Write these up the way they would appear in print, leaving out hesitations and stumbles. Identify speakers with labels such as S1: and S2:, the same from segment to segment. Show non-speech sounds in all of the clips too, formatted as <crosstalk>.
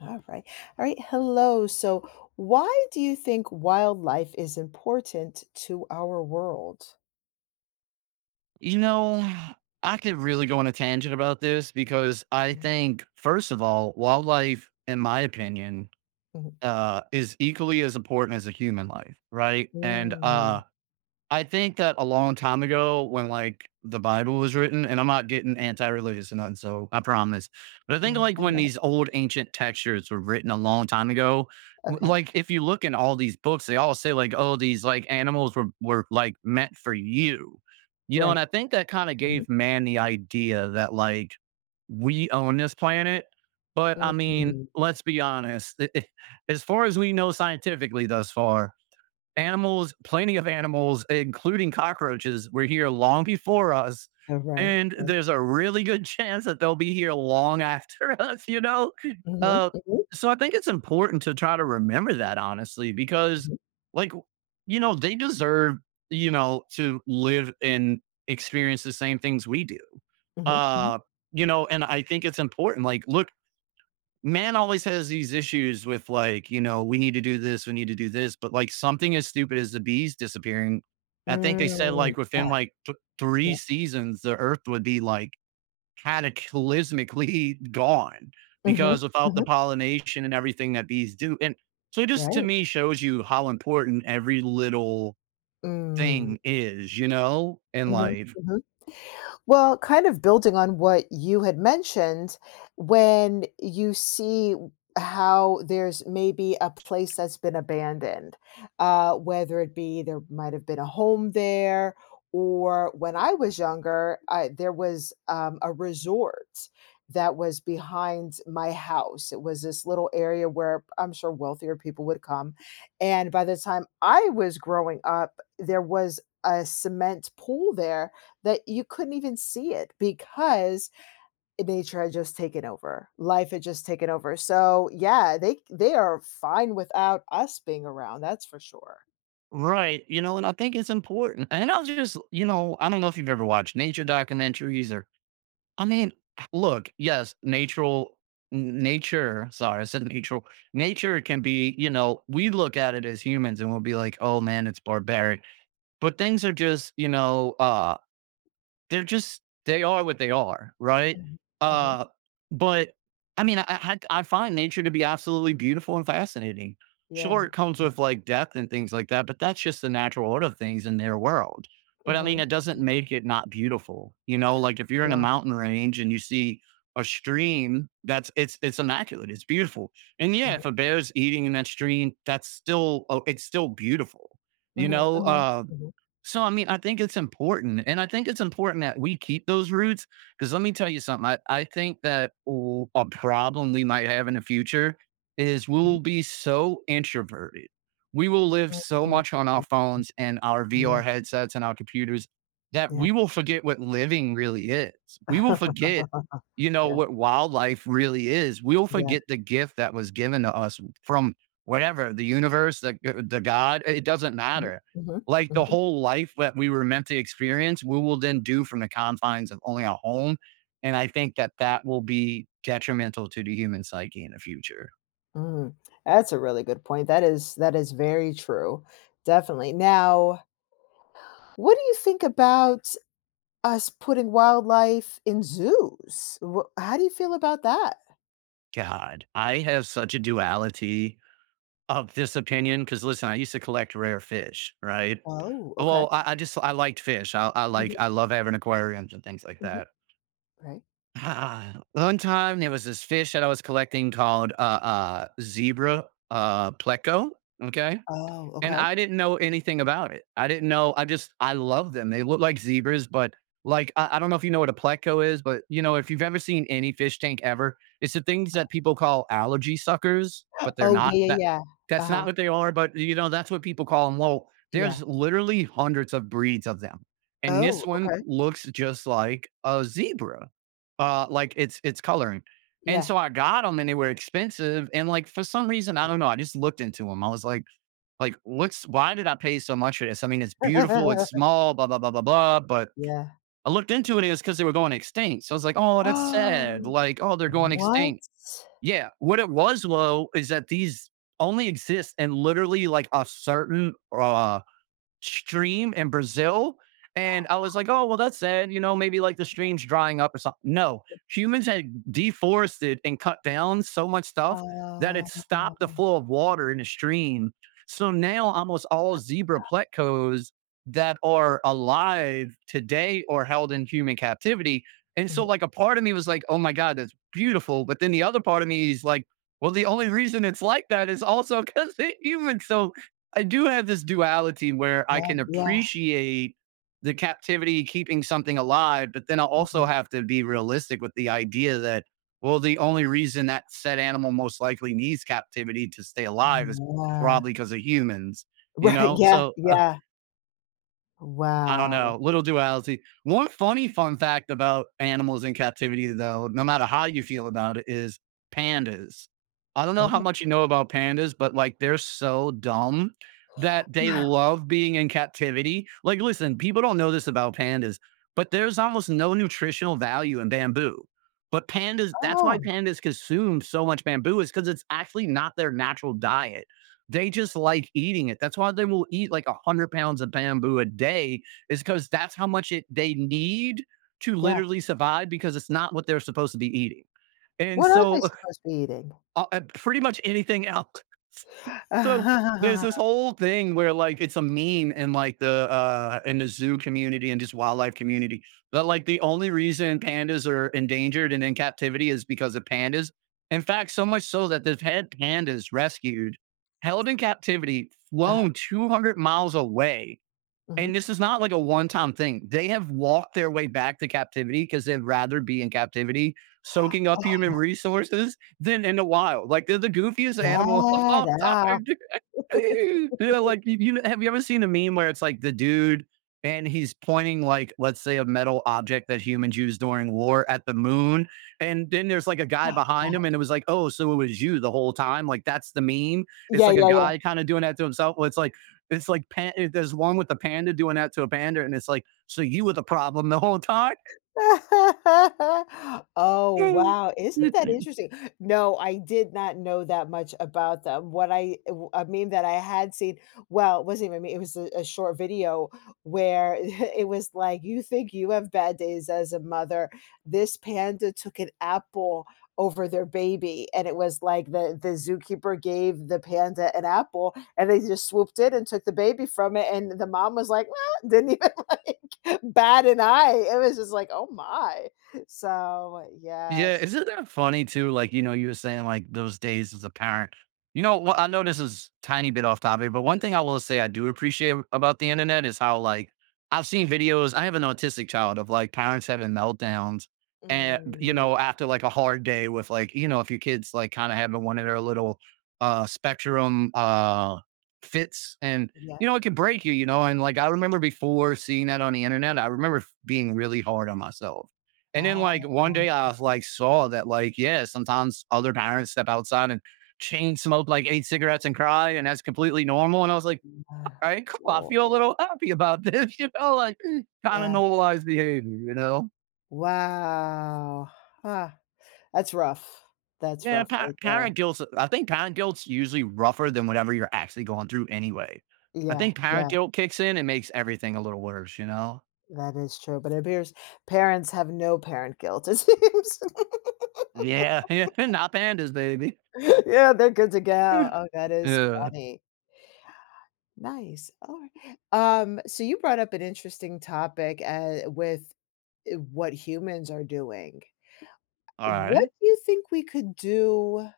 S1: All right. All right. Hello. So, why do you think wildlife is important to our world?
S2: You know, I could really go on a tangent about this because I
S1: Mm,
S2: think, first of all, wildlife, in my opinion,
S1: mhm.
S2: is equally as important as a human life, right? And
S1: Mm,
S2: I think that a long time ago when, like, the Bible was written, and I'm not getting anti-religious or nothing, so I promise. But I think,
S1: yeah.
S2: like,
S1: <laughs>
S2: when
S1: Uh-huh.
S2: these old ancient textures were written a long time ago, l
S1: Okay.
S2: like, if you look in all these books, they all say, like, "Oh, these, like, animals were, like, meant for you." You know, and
S1: Right.
S2: I think that kinda
S1: Mhm,
S2: gave man the idea that, like, we own this planet. But, I mean,
S1: mhm,
S2: let's be honest, <laughs> as far as we know scientifically thus far, animals, plenty of animals, including cockroaches, were here long before us.
S1: all right,
S2: And
S1: right,
S2: there's a really good <laughs> chance that they'll be here long after <laughs> us.
S1: mhm,
S2: Uh,
S1: mhm,
S2: so I think it's important to try to remember that, honestly, because,
S1: mhm,
S2: like, they deserve, to live and experience the same things we do.
S1: mhm, mhm.
S2: Uh, you know, and I think it's important. Like, look, man always has these issues with, like, you know, we need to do this, we need to do this, but like something as stupid as the bees disappearing, I think they said
S1: Mm,
S2: like within
S1: yeah.
S2: like three
S1: Yeah.
S2: seasons the Earth would be like cataclysmically <laughs> gone,
S1: Mhm,
S2: because without the
S1: mhm,
S2: pollination and everything that bees do. And so it just to
S1: right.
S2: me shows you how important every little
S1: Mm,
S2: thing is, you know, in
S1: mhm,
S2: life.
S1: mhm. Well, kind of building on what you had mentioned, when you see how there's maybe a place that's been abandoned, whether it be there might have been a home there, or when I was younger, there was a resort that was behind my house. It was this little area where I'm sure wealthier people would come. And by the time I was growing up, there was a cement pool there that you couldn't even see it because nature had just taken over. Life had just taken over. So, yeah, they are fine without us being around, that's for sure.
S2: Right. You know, and I think it's important. And I'll just, you know, I don't know if you've ever watched nature documentaries or, I mean, look, yes, natural nature, sorry, I said natural. Nature can be, you know, we look at it as humans and we'll be like, oh man, it's barbaric. But things are just, they're just they are what they are, right?
S1: Mhm, mhm,
S2: Uh, but I mean, I find nature to be absolutely beautiful and fascinating.
S1: yeah,
S2: Sure, it comes with like depth and things like that, but that's just the natural order of things in their world. But I mean,
S1: mhm,
S2: it doesn't make it not beautiful, Like if you're in a
S1: yeah,
S2: mountain range and you see a stream, that's it's immaculate, it's beautiful. And yeah,
S1: mhm,
S2: if a bear's eating in that stream, that's still oh, it's still beautiful, you
S1: mhm,
S2: know.
S1: mhm,
S2: Um,
S1: mhm,
S2: so, I mean, I think it's important. And I think it's important that we keep those roots. Because let me tell you something. I think that a problem we might have in the future is we
S1: mhm,
S2: will be so introverted. We will live
S1: mm,
S2: so
S1: mm,
S2: much on our
S1: mm,
S2: phones and our
S1: mm, yeah,
S2: VR headsets and our computers, that
S1: yeah.
S2: we will forget what living really is. We will forget,
S1: <laughs> Yeah,
S2: what wildlife really is. We'll
S1: yeah,
S2: forget the gift that was given to us from whatever, the universe, the God, it doesn't
S1: mhm,
S2: matter.
S1: mhm,
S2: Like the
S1: mhm,
S2: whole life that we were meant to experience, we will then do from the confines of only our home. And I think that that will be detrimental to the human psyche in the future.
S1: mm. That's a really good point. That is very true, definitely. Now, what do you think about us putting wildlife in zoos? Wha How do you feel about that?
S2: God, I have such a duality of this opinion because, listen, I used to collect rare fish, right?
S1: Oh, okay.
S2: Well, I just I liked fish. I
S1: Mhm,
S2: I love having aquariums and things like
S1: mhm,
S2: that.
S1: right.
S2: Ah, one time there was this fish that I was collecting called zebra pleco. Okay.
S1: Oh,
S2: And
S1: okay.
S2: I didn't know anything about it. I didn't know I just I love them. They look like zebras, but, like, I don't know if you know what a pleco is, but, you know, if you've ever seen any fish tank ever, it's the things that people call algae suckers, but they're
S1: Oh, yeah,
S2: not
S1: yeah,
S2: that,
S1: yeah.
S2: that's not
S1: Uh-huh,
S2: what they are, but, you know, that's what people call them. Well,
S1: yeah.
S2: there's literally hundreds of breeds of them, and this
S1: Oh,
S2: one
S1: okay.
S2: looks just like a zebra, like, its coloring. And
S1: Yeah.
S2: so I got them, and they were expensive, and, like, for some reason, I don't know, I just looked into them. I was like, what's, why did I pay so much for this? I mean, it's beautiful, it's
S1: <laughs>
S2: small, blah, blah, blah, blah, blah. But
S1: Yeah.
S2: I looked into it, it was because they were going extinct. So I was like, oh,
S1: <gasps>
S2: that's sad.
S1: Oh,
S2: Like, oh, they're going
S1: what?
S2: extinct. Yeah. What it was, low, is that these only exist in literally like a certain stream in Brazil. And I was like, oh, well, that's sad." You know, maybe like the stream's drying up or something. No, humans had deforested and cut down so much stuff that it
S1: Uh
S2: stopped the flow of water in the stream. So now almost all zebra plecos that are alive today are held in human captivity. And so,
S1: mhm,
S2: like, a part of me was like, oh my God, that's beautiful. But then the other part of me is like, well, the only reason it's like that is also because <laughs> it's human. So I do have this duality where I
S1: yeah,
S2: can
S1: yeah,
S2: appreciate the captivity keeping something alive, but then I also
S1: mhm,
S2: have to be realistic with the idea that, well, the only reason that said animal most likely needs captivity to stay alive is
S1: yeah.
S2: probably because of humans, you
S1: Right,
S2: know?
S1: yeah,
S2: So
S1: yeah.
S2: I don't
S1: Wow.
S2: know. Little duality. One funny fun fact about animals in captivity, though, no matter how you feel about it, is pandas. I don't know
S1: Oh,
S2: how
S1: yeah.
S2: much you know about pandas, but like they're so dumb that they
S1: <sighs>
S2: love being in captivity. Like, listen, people don't know this about pandas, but there's almost no nutritional value in bamboo. But pandas, that's why
S1: Oh,
S2: pandas consume so much bamboo, is because it's actually not their natural diet. They just like eating it. That's why they will eat like 100 pounds of bamboo a day, is because that's how much it they need to
S1: yeah.
S2: literally survive, because it's not what they're supposed to be eating. And
S1: What are they
S2: so
S1: supposed to be eating?
S2: <laughs> pretty much anything <laughs> else. So there's this
S1: <sighs> <laughs>
S2: whole thing where like it's a meme in like the in the zoo community and just wildlife community, that like the only reason pandas are endangered and in captivity is because of pandas. In fact, so much so that they've had pandas rescued, held in captivity,
S1: uh
S2: flown 200 miles away,
S1: mhm.
S2: and this is not like a one time thing. They have walked their way back to captivity because they'd rather be in captivity, soaking up human resources than in the wild. Like they're the goofiest <laughs> animal of
S1: Yeah,
S2: all
S1: yeah.
S2: time. <laughs>
S1: <laughs>
S2: You know, like you know, have you ever seen a meme where it's like the dude and he's pointing like let's say a metal object that humans used during war at the moon, and then there's like a guy
S1: Wow.
S2: behind him and it was like, oh, so it was you the whole time, like that's the meme. It's
S1: Yeah,
S2: like a
S1: yeah, yeah.
S2: guy kind of doing that to himself. Well, it's like, it's like there's one with the panda doing that to a panda, and it's like, so you were the problem the whole time.
S1: <laughs> Oh, wow. Isn't that
S2: <laughs>
S1: interesting? No, I did not know that much about them. What I w A meme that I had seen, well, it wasn't even a meme, it was a short video where <laughs> it was like, "You think you have bad days as a mother. This panda took an apple over their baby," and it was like the zookeeper gave the panda an apple, and they just swooped in and took the baby from it, and the mom was like, "Ah," didn't even <laughs> like <laughs> bad. And it was just like, "Oh my." So,
S2: Yeah,
S1: yes.
S2: isn't that funny too? Like, you know, you were saying like those days as a parent. You know, what, I know this is tiny bit off topic, but one thing I will say I do appreciate about the internet is how, like, I've seen videos. I have an autistic child of like parents having meltdowns, and you
S1: Mm,
S2: know, after like a hard day with, like, you know, if your kids like kind of having one of their little spectrum fits, and
S1: yeah.
S2: you know, it can break you, you know, and like I remember before seeing that on the internet, I remember being really hard on myself, and then
S1: Ah,
S2: like one day I like saw that, like, yeah, sometimes other parents step outside and chain smoke like 8 cigarettes and cry, and that's completely normal. And I was like,
S1: yeah.
S2: all right, cool. I
S1: Oh,
S2: feel a little happy about this, <laughs> you know, like kind of
S1: yeah.
S2: normalized behavior, you know?
S1: Wow. Huh. That's rough. That's
S2: Yeah,
S1: rough right there.
S2: parent guilt. I think parent guilt's usually rougher than whatever you're actually going through anyway. I
S1: Yeah,
S2: think parent
S1: yeah,
S2: guilt kicks in and makes everything a little worse, you know?
S1: that is true, but it appears parents have no parent guilt, it seems. <laughs>
S2: Yeah, <laughs> yeah, not pandas, baby.
S1: Yeah, they're good to go.
S2: <laughs>
S1: Oh, that is
S2: Yeah.
S1: funny. Nice. All right. So you brought up an interesting topic with what humans are doing.
S2: All
S1: What
S2: right.
S1: do you think we could do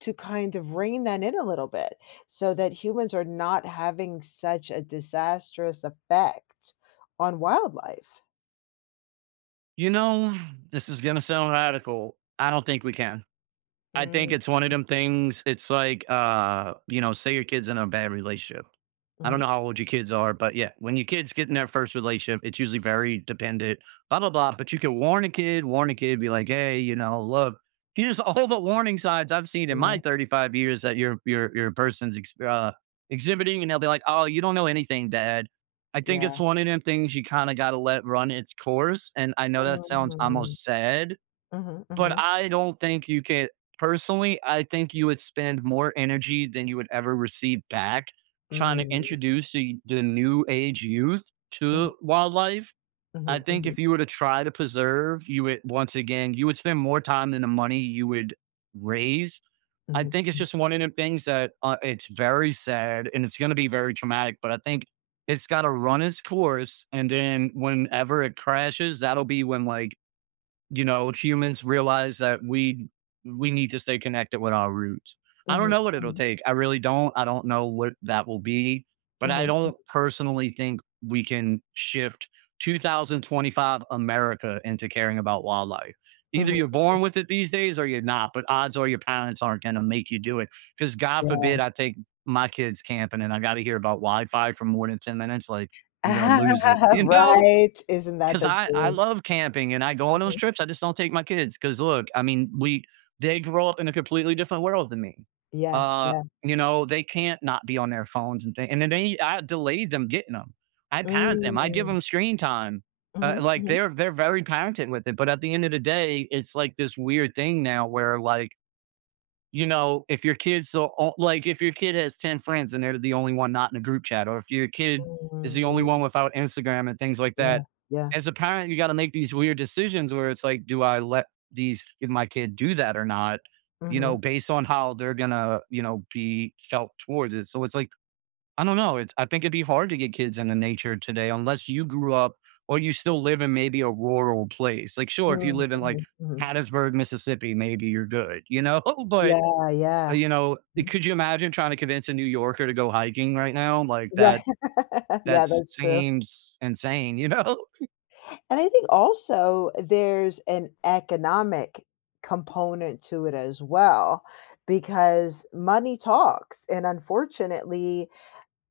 S1: to kind of rein that in a little bit so that humans are not having such a disastrous effect on wildlife?
S2: You know, this is gonna sound radical. I don't think we can. I think
S1: Mm,
S2: it's one of them things. It's like, you know, say your kid's in a bad relationship. I don't
S1: mhm.
S2: know how old your kids are, but yeah, when your kids get in their first relationship, it's usually very dependent, blah, blah, blah. But you can warn a kid, be like, hey, you know, look, here's <laughs> all the warning signs I've seen in
S1: Right.
S2: my 35 years that your person's exhibiting. And they'll be like, oh, you don't know anything, dad. I think it's
S1: Yeah.
S2: one of them things you kind of got to let run its course. And I know that sounds
S1: Mm,
S2: almost sad
S1: mhm,
S2: but
S1: mhm,
S2: I don't think you can. Personally, I think you would spend more energy than you would ever receive back trying to
S1: mm,
S2: introduce the new age youth
S1: mhm,
S2: to wildlife. I
S1: mhm,
S2: think
S1: mhm,
S2: if you were to try to preserve, you would once again, you would spend more time than the money you would raise. I
S1: mhm,
S2: think it's
S1: mhm,
S2: just one of the things that it's very sad and it's going to be very traumatic, but I think it's got to run its course. And then whenever it crashes, that'll be when like you know, humans realize that we need to stay connected with our roots. I don't
S1: mhm,
S2: know what it'll take. I really don't. I don't know what that will be, but I
S1: mhm, mhm,
S2: don't personally think we can shift 2025 America into caring about wildlife. Either
S1: mhm.
S2: you're born with it these days or you're not, but odds are your parents aren't going to make you do it. Because God
S1: Yeah.
S2: forbid I take my kids camping and I got to hear about Wi Fi for more than 10 minutes. Like, I'm going to lose it, <laughs>
S1: <laughs>
S2: you know?
S1: Right, isn't that
S2: 'Cause
S1: the
S2: I
S1: truth?
S2: love camping and I go on those
S1: Mhm.
S2: trips, I just don't take my kids. Cause look, I mean, we they grow up in a completely different world than me.
S1: Yeah,
S2: Uh,
S1: yeah.
S2: you know, they can't not be on their phones and things. And then they I delayed them getting them. I parent them, I give
S1: Mm.
S2: them screen time.
S1: Mhm,
S2: Like,
S1: mhm.
S2: they're very parented with it, but at the end of the day, it's like this weird thing now where, like, you know, if your kid's the o like, if your kid has 10 friends and they're the only one not in a group chat, or if your kid is the only one
S1: Mm,
S2: without Instagram and things like
S1: yeah,
S2: that,
S1: yeah.
S2: as a parent, you gotta make these weird decisions where it's like, "Do I let these give my kid do that or not?" You know,
S1: Mhm.
S2: based on how they're gonna, you know, be felt towards it. So it's like, I don't know, it's I think it'd be hard to get kids into nature today unless you grew up or you still live in maybe a rural place. Like, sure, if you
S1: Mm,
S2: live in, like,
S1: mhm, mhm.
S2: Hattiesburg, Mississippi, maybe you're good, you know? <laughs> But
S1: Yeah, yeah.
S2: you know,
S1: Mhm.
S2: could you imagine trying to convince a New Yorker to go hiking right now? Like
S1: Right. <laughs>
S2: that
S1: Yeah, that's true.
S2: seems insane, you know?
S1: And I think also there's an economic component to it as well because money talks, and unfortunately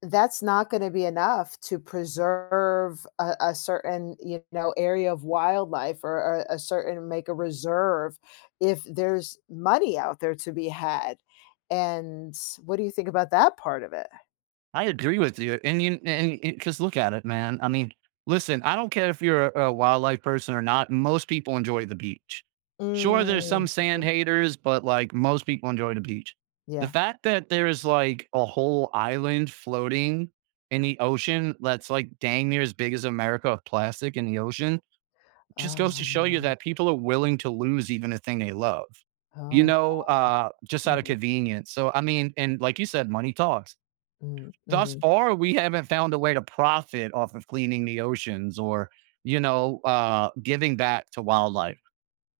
S1: that's not gonna be enough to preserve a certain, area of wildlife or a certain make a reserve if there's money out there to be had, and what do you think about that part of it?
S2: <laughs> I agree with you. And just look at it, man. I mean, listen, I don't care if you're a wildlife person or not. Most people enjoy the beach. Sure, there's some
S1: Mm,
S2: sand haters, but like most people enjoy the beach. The
S1: yeah.
S2: fact that there's like a whole island floating in the ocean that's like dang near as big as America of plastic in the ocean just
S1: Oh,
S2: goes to show you
S1: no.
S2: that people are willing to lose even a thing they love, you
S1: Oh,
S2: know, just out of
S1: mhm,
S2: convenience. So, I mean, and like you said, money talks. Thus
S1: mhm,
S2: far, we haven't found a way to profit off of cleaning the oceans or, you know, giving back to wildlife.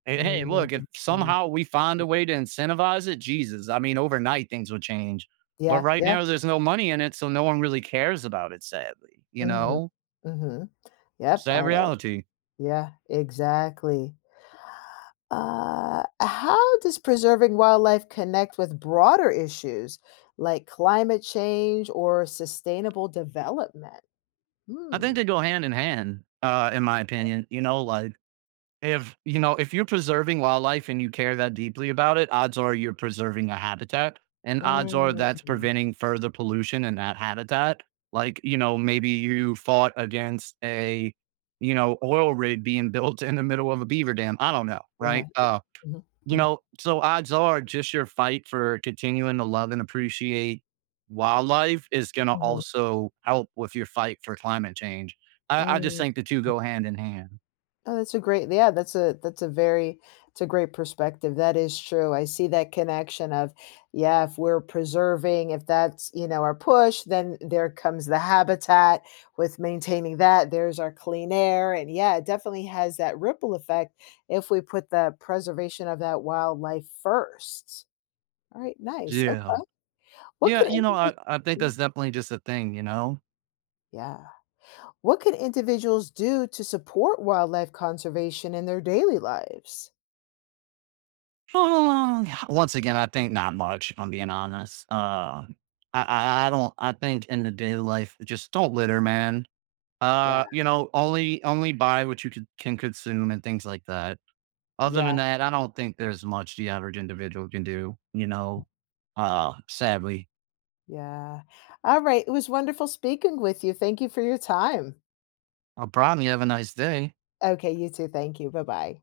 S2: And hey,
S1: mm,
S2: look, if
S1: mm.
S2: somehow we find a way to incentivize it, Jesus, I mean, overnight things will change. But
S1: Yeah,
S2: right
S1: yeah,
S2: now, there's no money in it. So no one really cares about it, sadly, you
S1: mhm,
S2: know,
S1: mhm. Yep,
S2: sad
S1: I
S2: reality.
S1: yeah, exactly. How does preserving wildlife connect with broader issues like climate change or sustainable development?
S2: I
S1: Hmm.
S2: think they go hand in hand, in my opinion. You know, like if you're preserving wildlife and you care that deeply about it, odds are you're preserving a habitat. And odds are that's
S1: Mm.
S2: preventing further pollution in that habitat. Like, you know, maybe you fought against you know, oil rig being built in the middle of a beaver dam. I don't know,
S1: Yeah.
S2: right?
S1: Mhm.
S2: You
S1: Mhm.
S2: know, so odds are just your fight for continuing to love and appreciate wildlife is going to
S1: Mhm.
S2: also help with your fight for climate change. I just
S1: Mm.
S2: think the two go hand in hand.
S1: Oh, that's a great, yeah, that's a very it's a great perspective. That is true. I see that connection of, yeah, if we're preserving, if that's, our push, then there comes the habitat with maintaining that. There's our clean air. And yeah, it definitely has that ripple effect if we put the preservation of that wildlife first. All right, nice. Okay.
S2: Yeah.
S1: What can
S2: Yeah. You know,
S1: individuals
S2: I think that's definitely just a thing, you know?
S1: Yeah. What can individuals do to support wildlife conservation in their daily lives?
S2: <sighs> Once again, I think not much, if I'm being honest. I don't, I think in the daily life, just don't litter, man.
S1: Yeah.
S2: You know, only buy what you can consume and things like that. Other than
S1: Yeah.
S2: that, I don't think there's much the average individual can do, you know, sadly.
S1: Yeah. Alright, it was wonderful speaking with you. Thank you for your time.
S2: I'll probably have a nice day.
S1: Okay, you too. Thank you. Bye-bye.